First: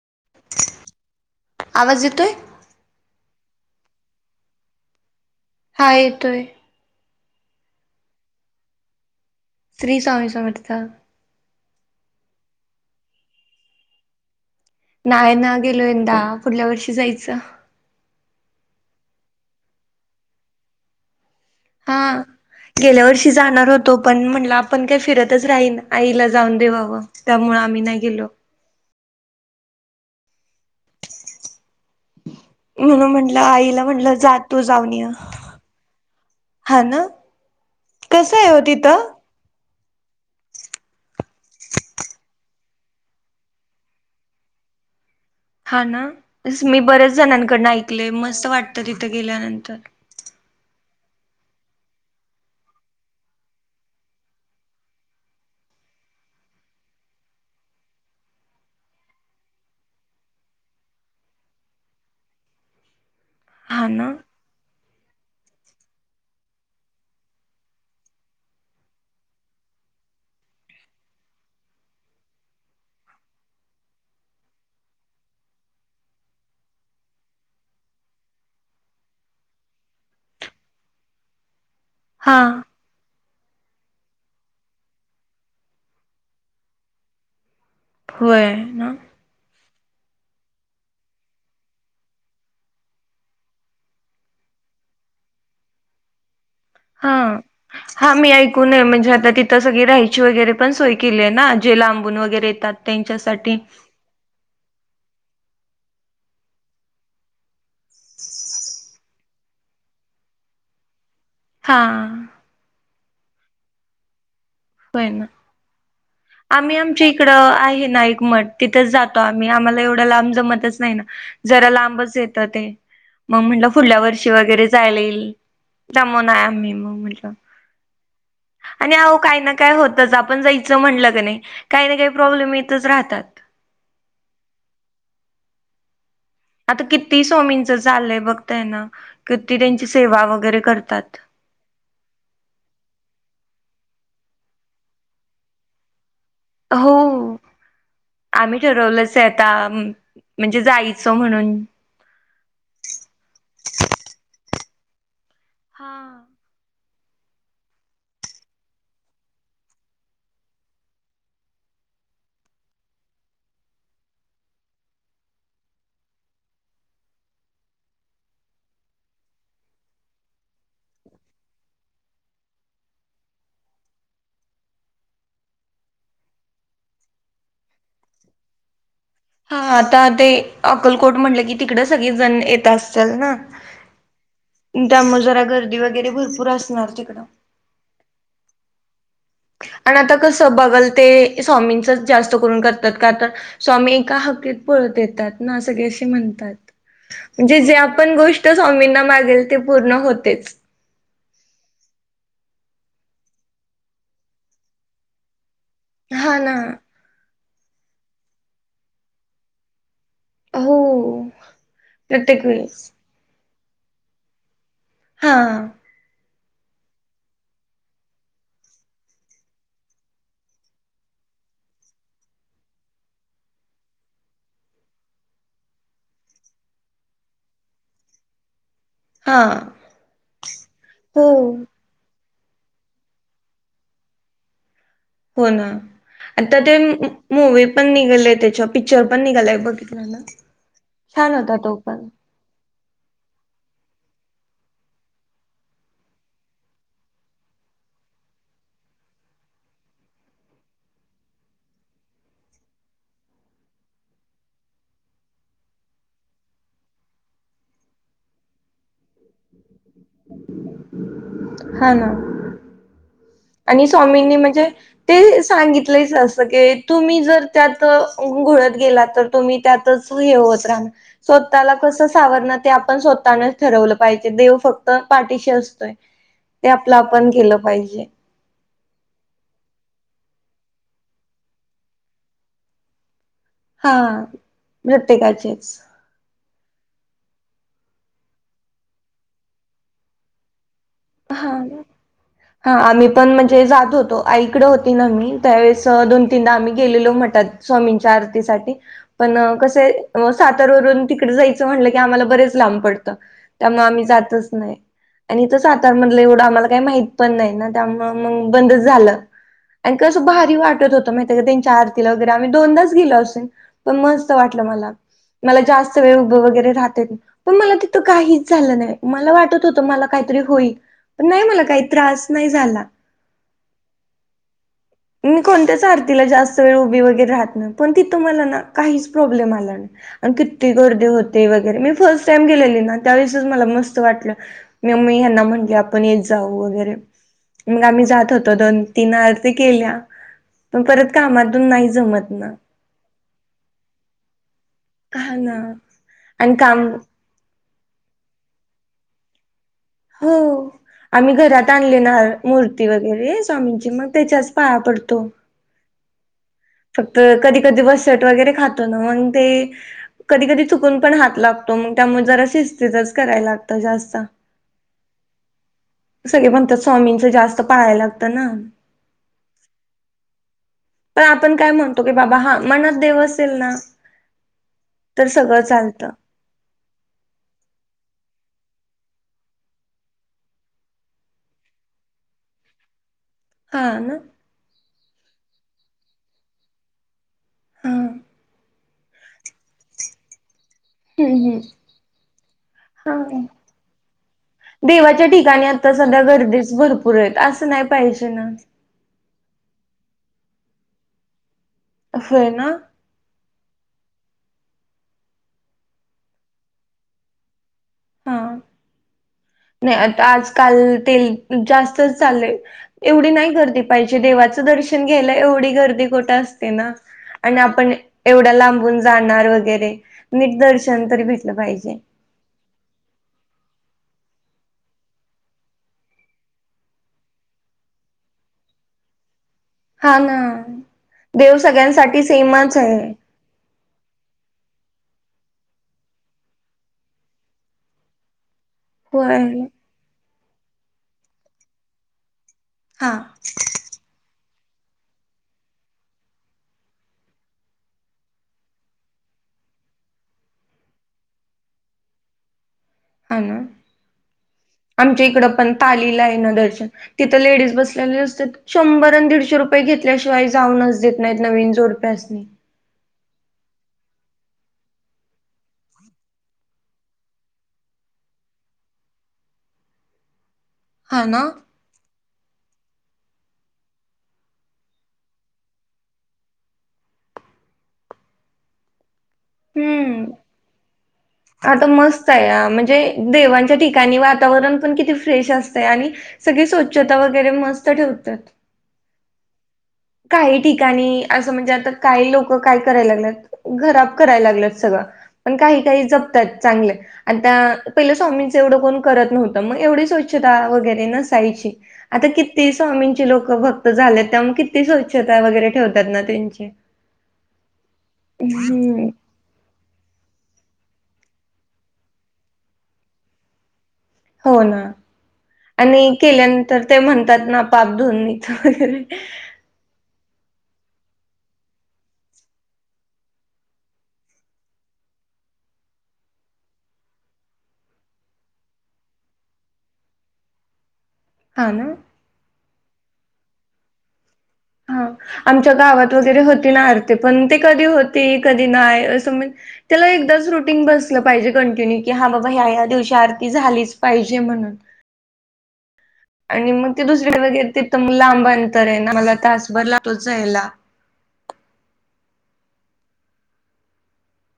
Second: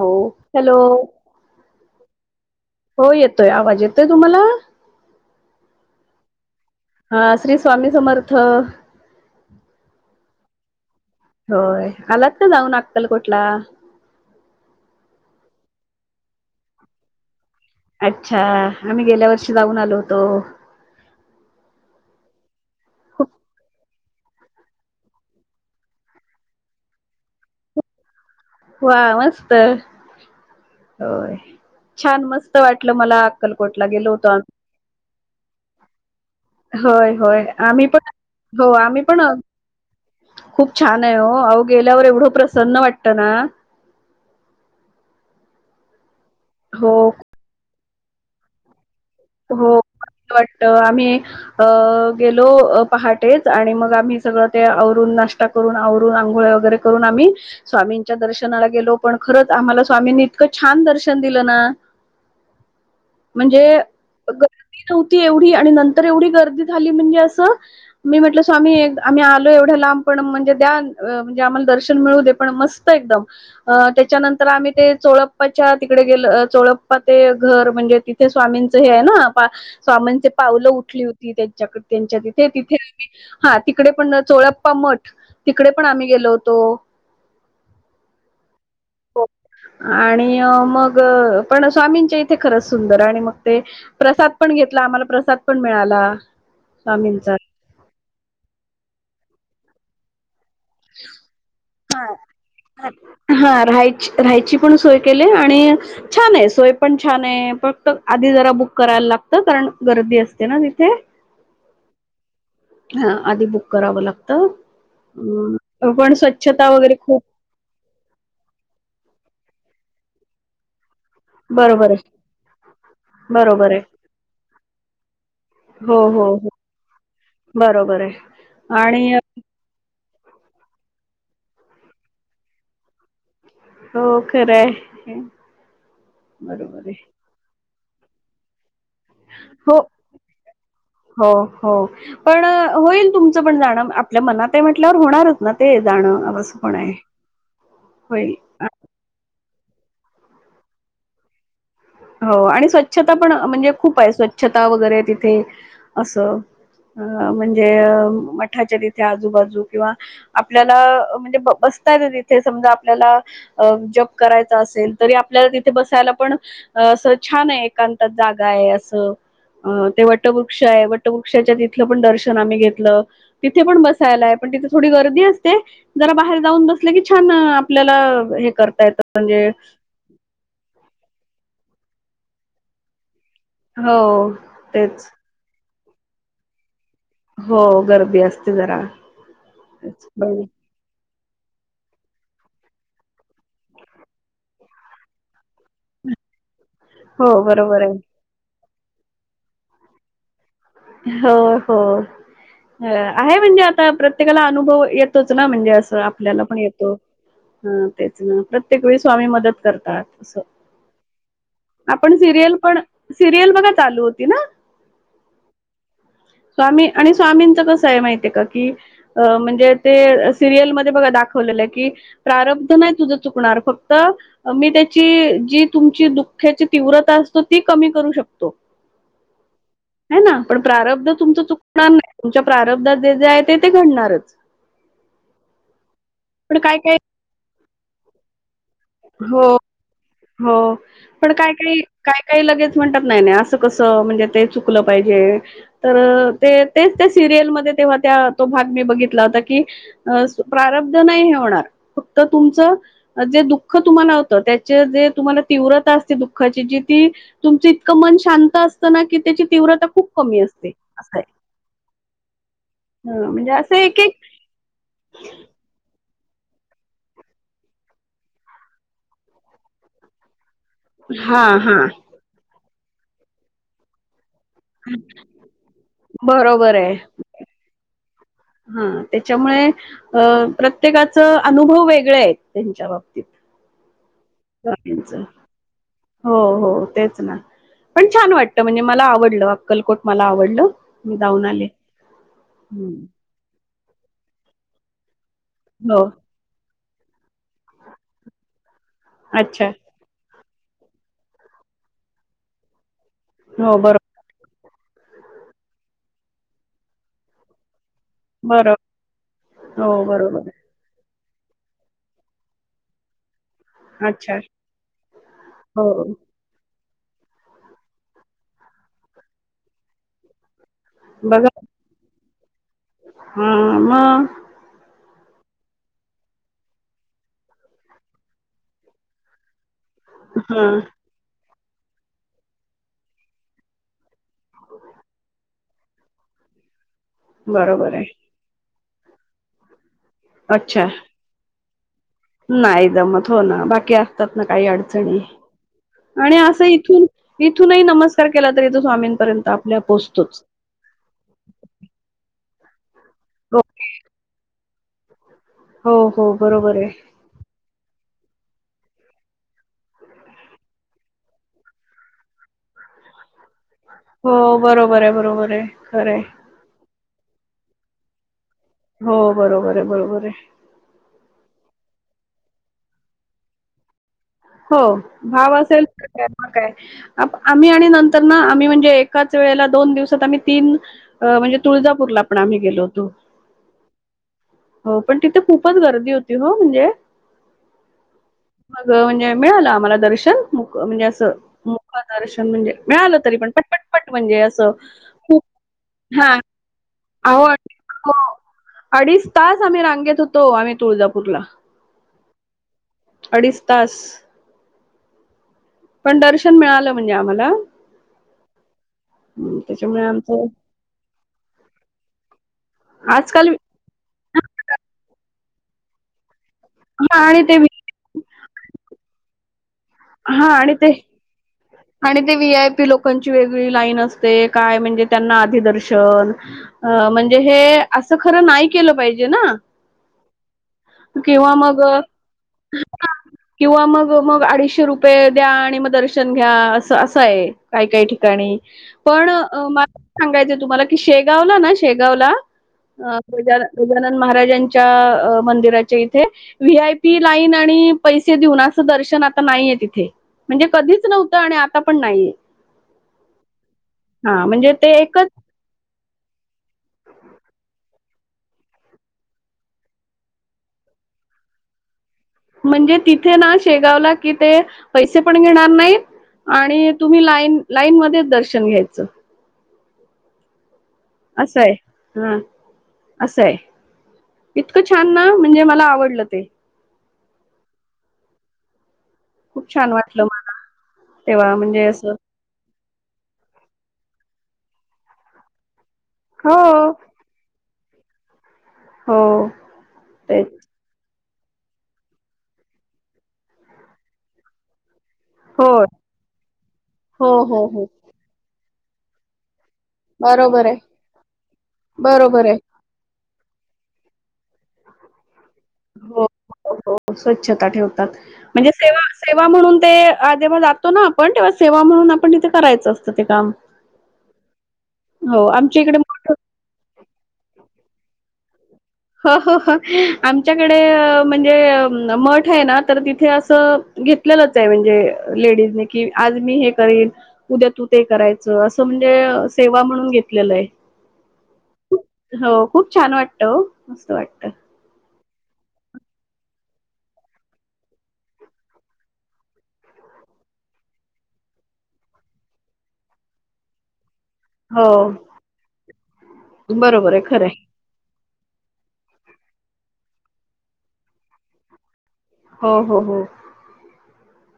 हो हॅलो आवाज येतोय हो येत येतोय आवाज येतोय तुम्हाला हा येतोय हा श्री स्वामी समर्थ श्री स्वामी समर्थ होय आलात का जाऊन अक्कलकोट ला नाहीय ना गेलो यंदा पुढल्या वर्षी जायचं अच्छा आम्ही गेल्या वर्षी जाऊन आलो होतो हा गेल्या वर्षी जाणार होत तो पण म्हणटलं आपण काय फिरतच राहीन आईला जाऊन देवावं त्यामुळ आम्ही नाही गेलो वा मस्त होय छान मस्त वाटलं म्हणून मला म्हटलं आईला अक्कलकोटला गेलो म्हटलं होतो जा तू जाऊन ये हा ना होय होय आम्ही पण कसं आहे हो आम्ही तिथं पण खूप छान आहे हो गेल्यावर एवढं प्रसन्न वाटत ना हा ना मी हो बऱ्याच जणांकडन ऐकले मस्त वाटत तिथे हो गेल्यानंतर मस्त वाटतं आम्ही अ गेलो पहाटेच आणि मग आम्ही सगळं ते आवरून नाश्ता कर पण आवरून आंघोळ वगैरे करून आम्ही स्वामींच्या दर्शनाला गेलो पण खरंच आम्हाला स्वामींनी इतकं छान छान दर्शन दिलं ना म्हणजे हा ना नव्हती एवढी आणि नंतर एवढी गर्दी झाली म्हणजे असं मी म्हटलं स्वामी आम्ही आलो एवढ्या दर्शन मिळू दे पण मस्त एकदम त्याच्यानंतर आम्ही ते चोळप्पाच्या तिकडे गेलं चोळप्पा ते घर म्हणजे तिथे स्वामींच हे हा स्वामींचे पावलं उठली होती त्यांच्याक त्यांच्या हा तिथे तिथे हा तिकडे पण चोळाप्पा मठ तिकडे पण आम्ही गेलो होतो हो ना आणि मग पण स्वामींच्या इथे खरंच सुंदर आणि मग ते प्रसाद पण घेतला आम्हाला प्रसाद पण मिळाला हा स्वामींचा हा मी ऐकूनये म्हणजे आता तिथं सगळी राहायची वगैरे पण सोय केली आहे ना जे हा लांबून वगैरे येतात. त्यांच्यासाठी हा राहायची राहायची पण सोय केली आणि छान आहे सोय पण छान आहे फक्त आधी जरा बुक करायला लागत कारण गर्दी असते ना तिथे हा हा आधी बुक करावं लागतं होय ना पण स्वच्छता आम्ही वगैरे आमच्या खूप इकड आहे ना एकमठ तिथच जातो आम्ही मी आम्हाला एवढ लाब जमतच नाही ना जरा बरोबर लांबच आहे येत ते मग म्हटलं बरोबर आहे पुुढल्या वर्षी वगैरे जायला येईल हो जम हो ना हो मही म म्हज बरोबर आहे आणि अह काही ना काय होत आपण जायचं म्हटलं क नाही काही ना काही प्रॉब्लेम येतच राहतात हो खरं आहे आता बरोबर आहे किती स्वामींचं चाललंय बघतय ना किती हो त्यांची सेवा वगैरे करतात. हो हो पण होईल तुमचं पण जाण आपल्या मनात म्हटल्यावर होणारच ना ते जाणं कस पण हो आहे होईल आम्ही ठरवलंच आहे आता म्हणजे जायचं म्हणून हो आणि स्वच्छता पण म्हणजे खूप आहे स्वच्छता वगैरे तिथे हा. असं अ म्हणजे मठाचे तथे आजूबाजू किंवा आपल्याला म्हणजे तिथे समजा आपल्याला जब करायच असेल तरी आपल्याला तिथे बसायला पण असं छान आहे एकांतात जागा आहे असं अ ते वटवृक्ष आहे वटवृक्षाच्या तिथलं पण दर्शन आम्ही घेतलं तिथे पण बसायला आहे तिथे थोडी गर्दी असतें जरां बाहेर जाऊंन बसंल की छान आपल्यां हे करतां येतं हा आतां ते अक्कलकोट म्हटलं की तिकडं सगळें जणं येतं असत्यांल नां हो तेच त्यामुळे जरा गर्दी वगैरे, भरपूर असणार त हो गर्दी असतें जरां आणि आता कस बघल. ते स्वामीं जास्त करून करतात. स्वामी एका हक्कत, पत येतात ना सगळे त हो म्हणजे जे बरोबर आहे आपण गोष्ट, स्वामींना मागेल ते पूर्ण होतेच. हो हो आहे म्हणजे, आता प्रत्येकाला अनुभव, येतोच ना म्हणजे ते असं हा आपल्यांला ना पणं येतो तेचं नां प्रत्येक वेळीं स्वांमी मंदत करतांत हो आपण प्रत्येक सिरियल पण वेळेस सिरियल, बघा चालू होती ना? हा. स्वामी आणि स्वामींच कस आहे, माहिती आहे का की अ म्हणजे. ते सिरियलमध्येध्ये बघा दाखवलेला आहे की प्रारब्धनाही, तुझ चुकणार फक्त मी त्या ज तुम. दुःख्यांची तीव्रतां असतों ती कमी करूं शकतो हा है ना पण प्रारब्ध तुमच हो. चुकणार नाही, तुमच्या प्रारब्धात जे जे आहे. ते ते घडणारच. हो ना पण आता काय ते काय मूवी, पण निघाले त्यांच्या. हो हो पणं छान कायं होता तो कायं पण कायं कायं लगेचं म्हणात नाहीं असं कसं म्हणजे ते चुकलं पाहिजे तरं तेचं त्यां सिरियल मध्यें तेव्हा त्या तो भाग मी बघितला होता, की प्रारब्ध नाही हे होणार फक्त तुमचं अ जे दुःख [unintelligible] दुःख तुम्हाला होतं. त्याचे जे तुम्हाला, तीव्र असते दुःखाची जी ती तुमच इतकं मन शांत असतं की त्यांची तीव्रता खूंप कमी असतें असं हा ना हं, म्हणजे असं आणि एक एक स्वामींनी, म्हणजे ते सांगितलेच असत. तुम्ही जर त्यात घुळत गेला, तर तुम्ही त्यातच हे होत हा स्वंतःला हा कसं सावरायचे ते आपणं स्वंतःनेचं ठरवायलां पाहिजे देव फक्त पाठीशी असतोय, ते बरोबर आहे आपलं आपण केलं पाहिजे. हा त्याच्यामुळे अ प्रत्येकाच अनुभव वेगळे आहेत, त्यांच्या बाबतीत. हा प्रत्येकाचेच हो हो तेच. पणं छान वाटतं म्हणजे मलां आवडलं अक्कलकोट मलां आवडलं मी जाऊन हा आले हा हम्म आम्हीं पणं म्हणजे जातं होतों आईकडे होती नां मी त्यावेळेस हो दोन तीनदा आम्ही, गेलेलो म्हतात स्वामींच्या आरतीसाठी पण अच्छा कसे सातऱ्यांवरूंन तिकडे जायचं म्हणलं की आम्हांला बरेचं लांब पडतं हो त्यामुळें बरो आम्हीं जातंचं नाहीं आणि इथं सातारमधलं एवढं आम्हांला कांहींच माहितं पणं नाहीं नां त्या मग बंद बरो झालं हो आणि कस बरोबर भारी, वाटत होत माहिती चाहा पिंला असेल वगैंर आम्हीं दोनदाच गेलो असून पणं अच्छा मस्तं वाटलं मलां मलां हो जास्तं वेळ उभं वगैंरे राहातं पणं मलां तिथं काहींचं झालं नाहीं मलां वाटतं होतं मलां कांहीतरी होईल. पण नाही बघा मला काही, त्रास नाही झाला. हां मग मी कोणत्यांचं आरतीलां जास्तं वेळ उभीं वगैरे राहतं नाहीं पणं तिथं मलां नां काहींचं प्रॉब्लेम आलाचं नाहीं आणि किती हां गर्दीे होतें वगैरें मी फर्स्ट टाईमं गेलेली नां त्यावेळेसंच मलां मस्तं वाटलं मममी यांना म्हंली आपण, येत जाऊ वगैरे मग बरोबर आम्ही आहे जात होतो. दोन तीन आरती केल्यां पणं परंत कामांतूंन काहींचं नाहीं नाहीं जमतं हो नां बाकी असतांत नां काही अडचंणी हा ना आणि असं इथून कुठं नही नमस्कांर केलां तरं येतो स्वामींपर्यंत आप आप पोहचतो हो आम्हीं घरांत आणलीणां मूर्ती वगैंरे हो स्वामींची मंग त्यांच्याच पाया पडतो. हो हो बरोबर आहे फक्त कधी कधी वसत कधी कधी चुकून कराय ला - हो बरोबर आहे बरोबर आहे खरं आहे सगळे म्हणतात स्वामींचं जास्त पाळायला लागतं ना हो बरोबर आहे बरोबर आहे पण आपण काय म्हणतो की बाबा हा मनात देव असेल ना हो तर भाव सगळं असेल तर चालतं का म काय आम्ही आणि नंतर ना आम्ही म्हणजे एकाच वेळेला दोन दिवसात आम्ही तीन म्हणजे तुळजापूरला पण आम्ही गेलो होतो हा ना हो पण तिथे खूपच गर्दी होती हो म्हणजे हा मग म्हणजे मिळालं आम्हाला दर्शन मुख म्हणजे असं हम्म हम्म मुखदर्शन म्हणजे मिळालं तरी हा पण पटपटपट म्हणजे असं खूप आणि आता सध्या हा गर्दीच भरपूर आहेत अहो असं नाही हो पाहिजे ना अडीच तास आम्ही रांगेत होतो आम्ही तुळजापूरला होय ना अडीच तास पण दर्शन मिळालं म्हणजे आम्हाला हा नाही त्याच्यामुळे आता आमचं आजकाल ते जास्तच चाललंय एवढी आजकाल नाही गर्दी पाहिजे देवा दर्शन घे एवढी गर्दी खठ असते ना हा ते आणि आपण एवढा लांबून जाणार वगैरे हा आणि ते निटदर्शन तरी भेटलं पाहिजे आणि ते व्ही आय पी लोकांची वेगळी लाईन काय म्हणजे त्यांना आधी दर्शन म्हणजे हे अस खर नाही केल पाहिजे ना हा ना किंवा देव मग सगळ्यांसाठी सेमच आहे किंवा मग मग अडीचशे रुपय पे द्या आणि मग दर्शन घ्या असं असं आहे काय काही ठिकाणी पण होय मला सांगायचं तुम्हाला की शेगावला ना शेगावला हा अ गज गजानन महाराजां मंदिराच्या इथे व्ही आय पी लाईन आणि पैसे देऊन असं दर्शन आता नाही आहे तथे म्हणजे कधीच नव्हतं आणि आता पण नाहीये हा ना हा म्हणजे ते आमच्या एकच इकड पण त तिथ लेडीज बसलेलं असत्यात शंभर आणि दीडशे रुपये घेतल्याशिवाय जाऊन देत नाहीनवीन जोडपी म्हणजे तिथे ना शेगावला कि ते पैसे पण घेणार नाहीत आणि तुम्ही लाईन लाईन मध्येच दर्शन घ्यायचं हा ना असंय हा असं आहे इतकं छान ना म्हणजे मला आवडलं ते खूप छान वाटलं हम्म. मला तेव्हा म्हणजे आता असं मस्त आहे म्हणजे देवांच्या ठिकाणी वातावरण पण किती फ्रेश असते आणि हो सगळी स्वच्छता वगैरे मस्त ठेवतात. हो. तेच काही ठिकाणी असं म्हणजे आता काही लोक काय कराय लागलेत घराब करायला लागलत सगळं पण हो काही काही जपतात चांगले हो आणि हो हो त्या पहिले स्वामींच एवढं कोण करत नव्हत मग एवढी स्वच्छता बरोबर आहे वगैरे नसायची आता बरोबर आहे किती स्वामींची लोक भक्त झाले त्या मग किती स्वच्छता वगैरे ठेवतात ना हो त्यांची हो स्वच्छता ठेवतात म्हणजे सेवा हम्म सेवा म्हणून ते जेव्हा तो ना आपण तेव्हा सेवा म्हणून आपण तिथे करायचं असतं ते काम हो ना हो आमच्या इकडे आणि मोठ केल्यानंतर ते म्हणतात ना पापधोननी हो हो हो आम म्हणजे मठ आहे ना तर तिथे अस घेतलं जातं म्हणजे लेडीज ने की आज मी हे कर उद्या तू ते करायच अस म्हणजे सेवा म्हणून घेत लय. हा ना. खूप छान वाटतं हो मस्त वाटतं. हा आमच्या गावात वगरे हो ना आरती पण ते कधी होती कधी नाही अस म्हण एकदाच रुटीन बस पाहिजे कंटिन्यू की हा बाबा ह्या ह्या दिवशी आरती झालीच पाहिजे म्हणून हो आणि मग ते बरोबर आहे खरं दुसरीकडे आहे गेलते म लांब बन तर आहे ना मला तासभर लागतो जायला. हो हो हो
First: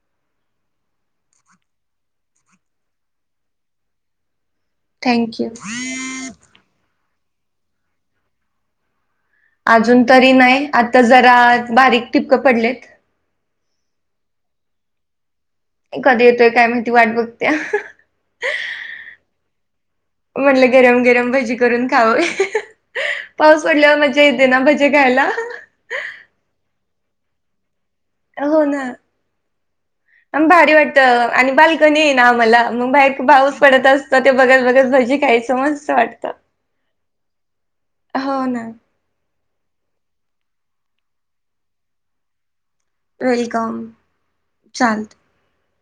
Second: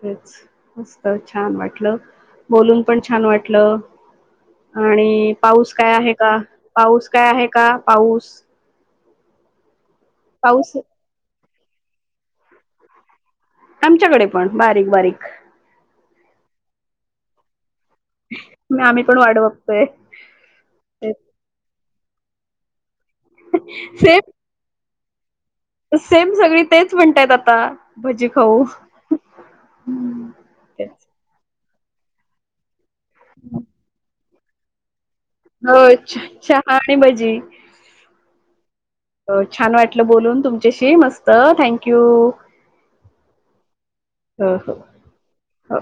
तेच मस्त छान वाटलं. बोलून पण छान वाटलं. आणि थँक्यू पाऊस काय आहे का पाऊस काय आहे का पाऊस. अजून तरी नाही पाऊस आता जरा बारीक टिपकं पडलेत. आमच्याकडे पण बारीक बारीक कधी येतोय काय माहिती वाट बघते. आम्ही पण वाढ बघतोय म्हटल गरम गरम भजी करून खाऊ पाऊस पडल्यावर सेम मज्या येते ना भजी खायला. सेम सगळी तेच म्हणतायत आता भजी खाऊ. हो ना म भारी वाटत आणि बाल ना आमला मग बाहेर भाऊस पडत असतं ते बगल बगल भजी कायच हो मस्त वाटत चहा आणि भजी. हो ना छान वाटलं बोलून तुमच्याशी मस्त थँक्यू. वेलकम चालत. अ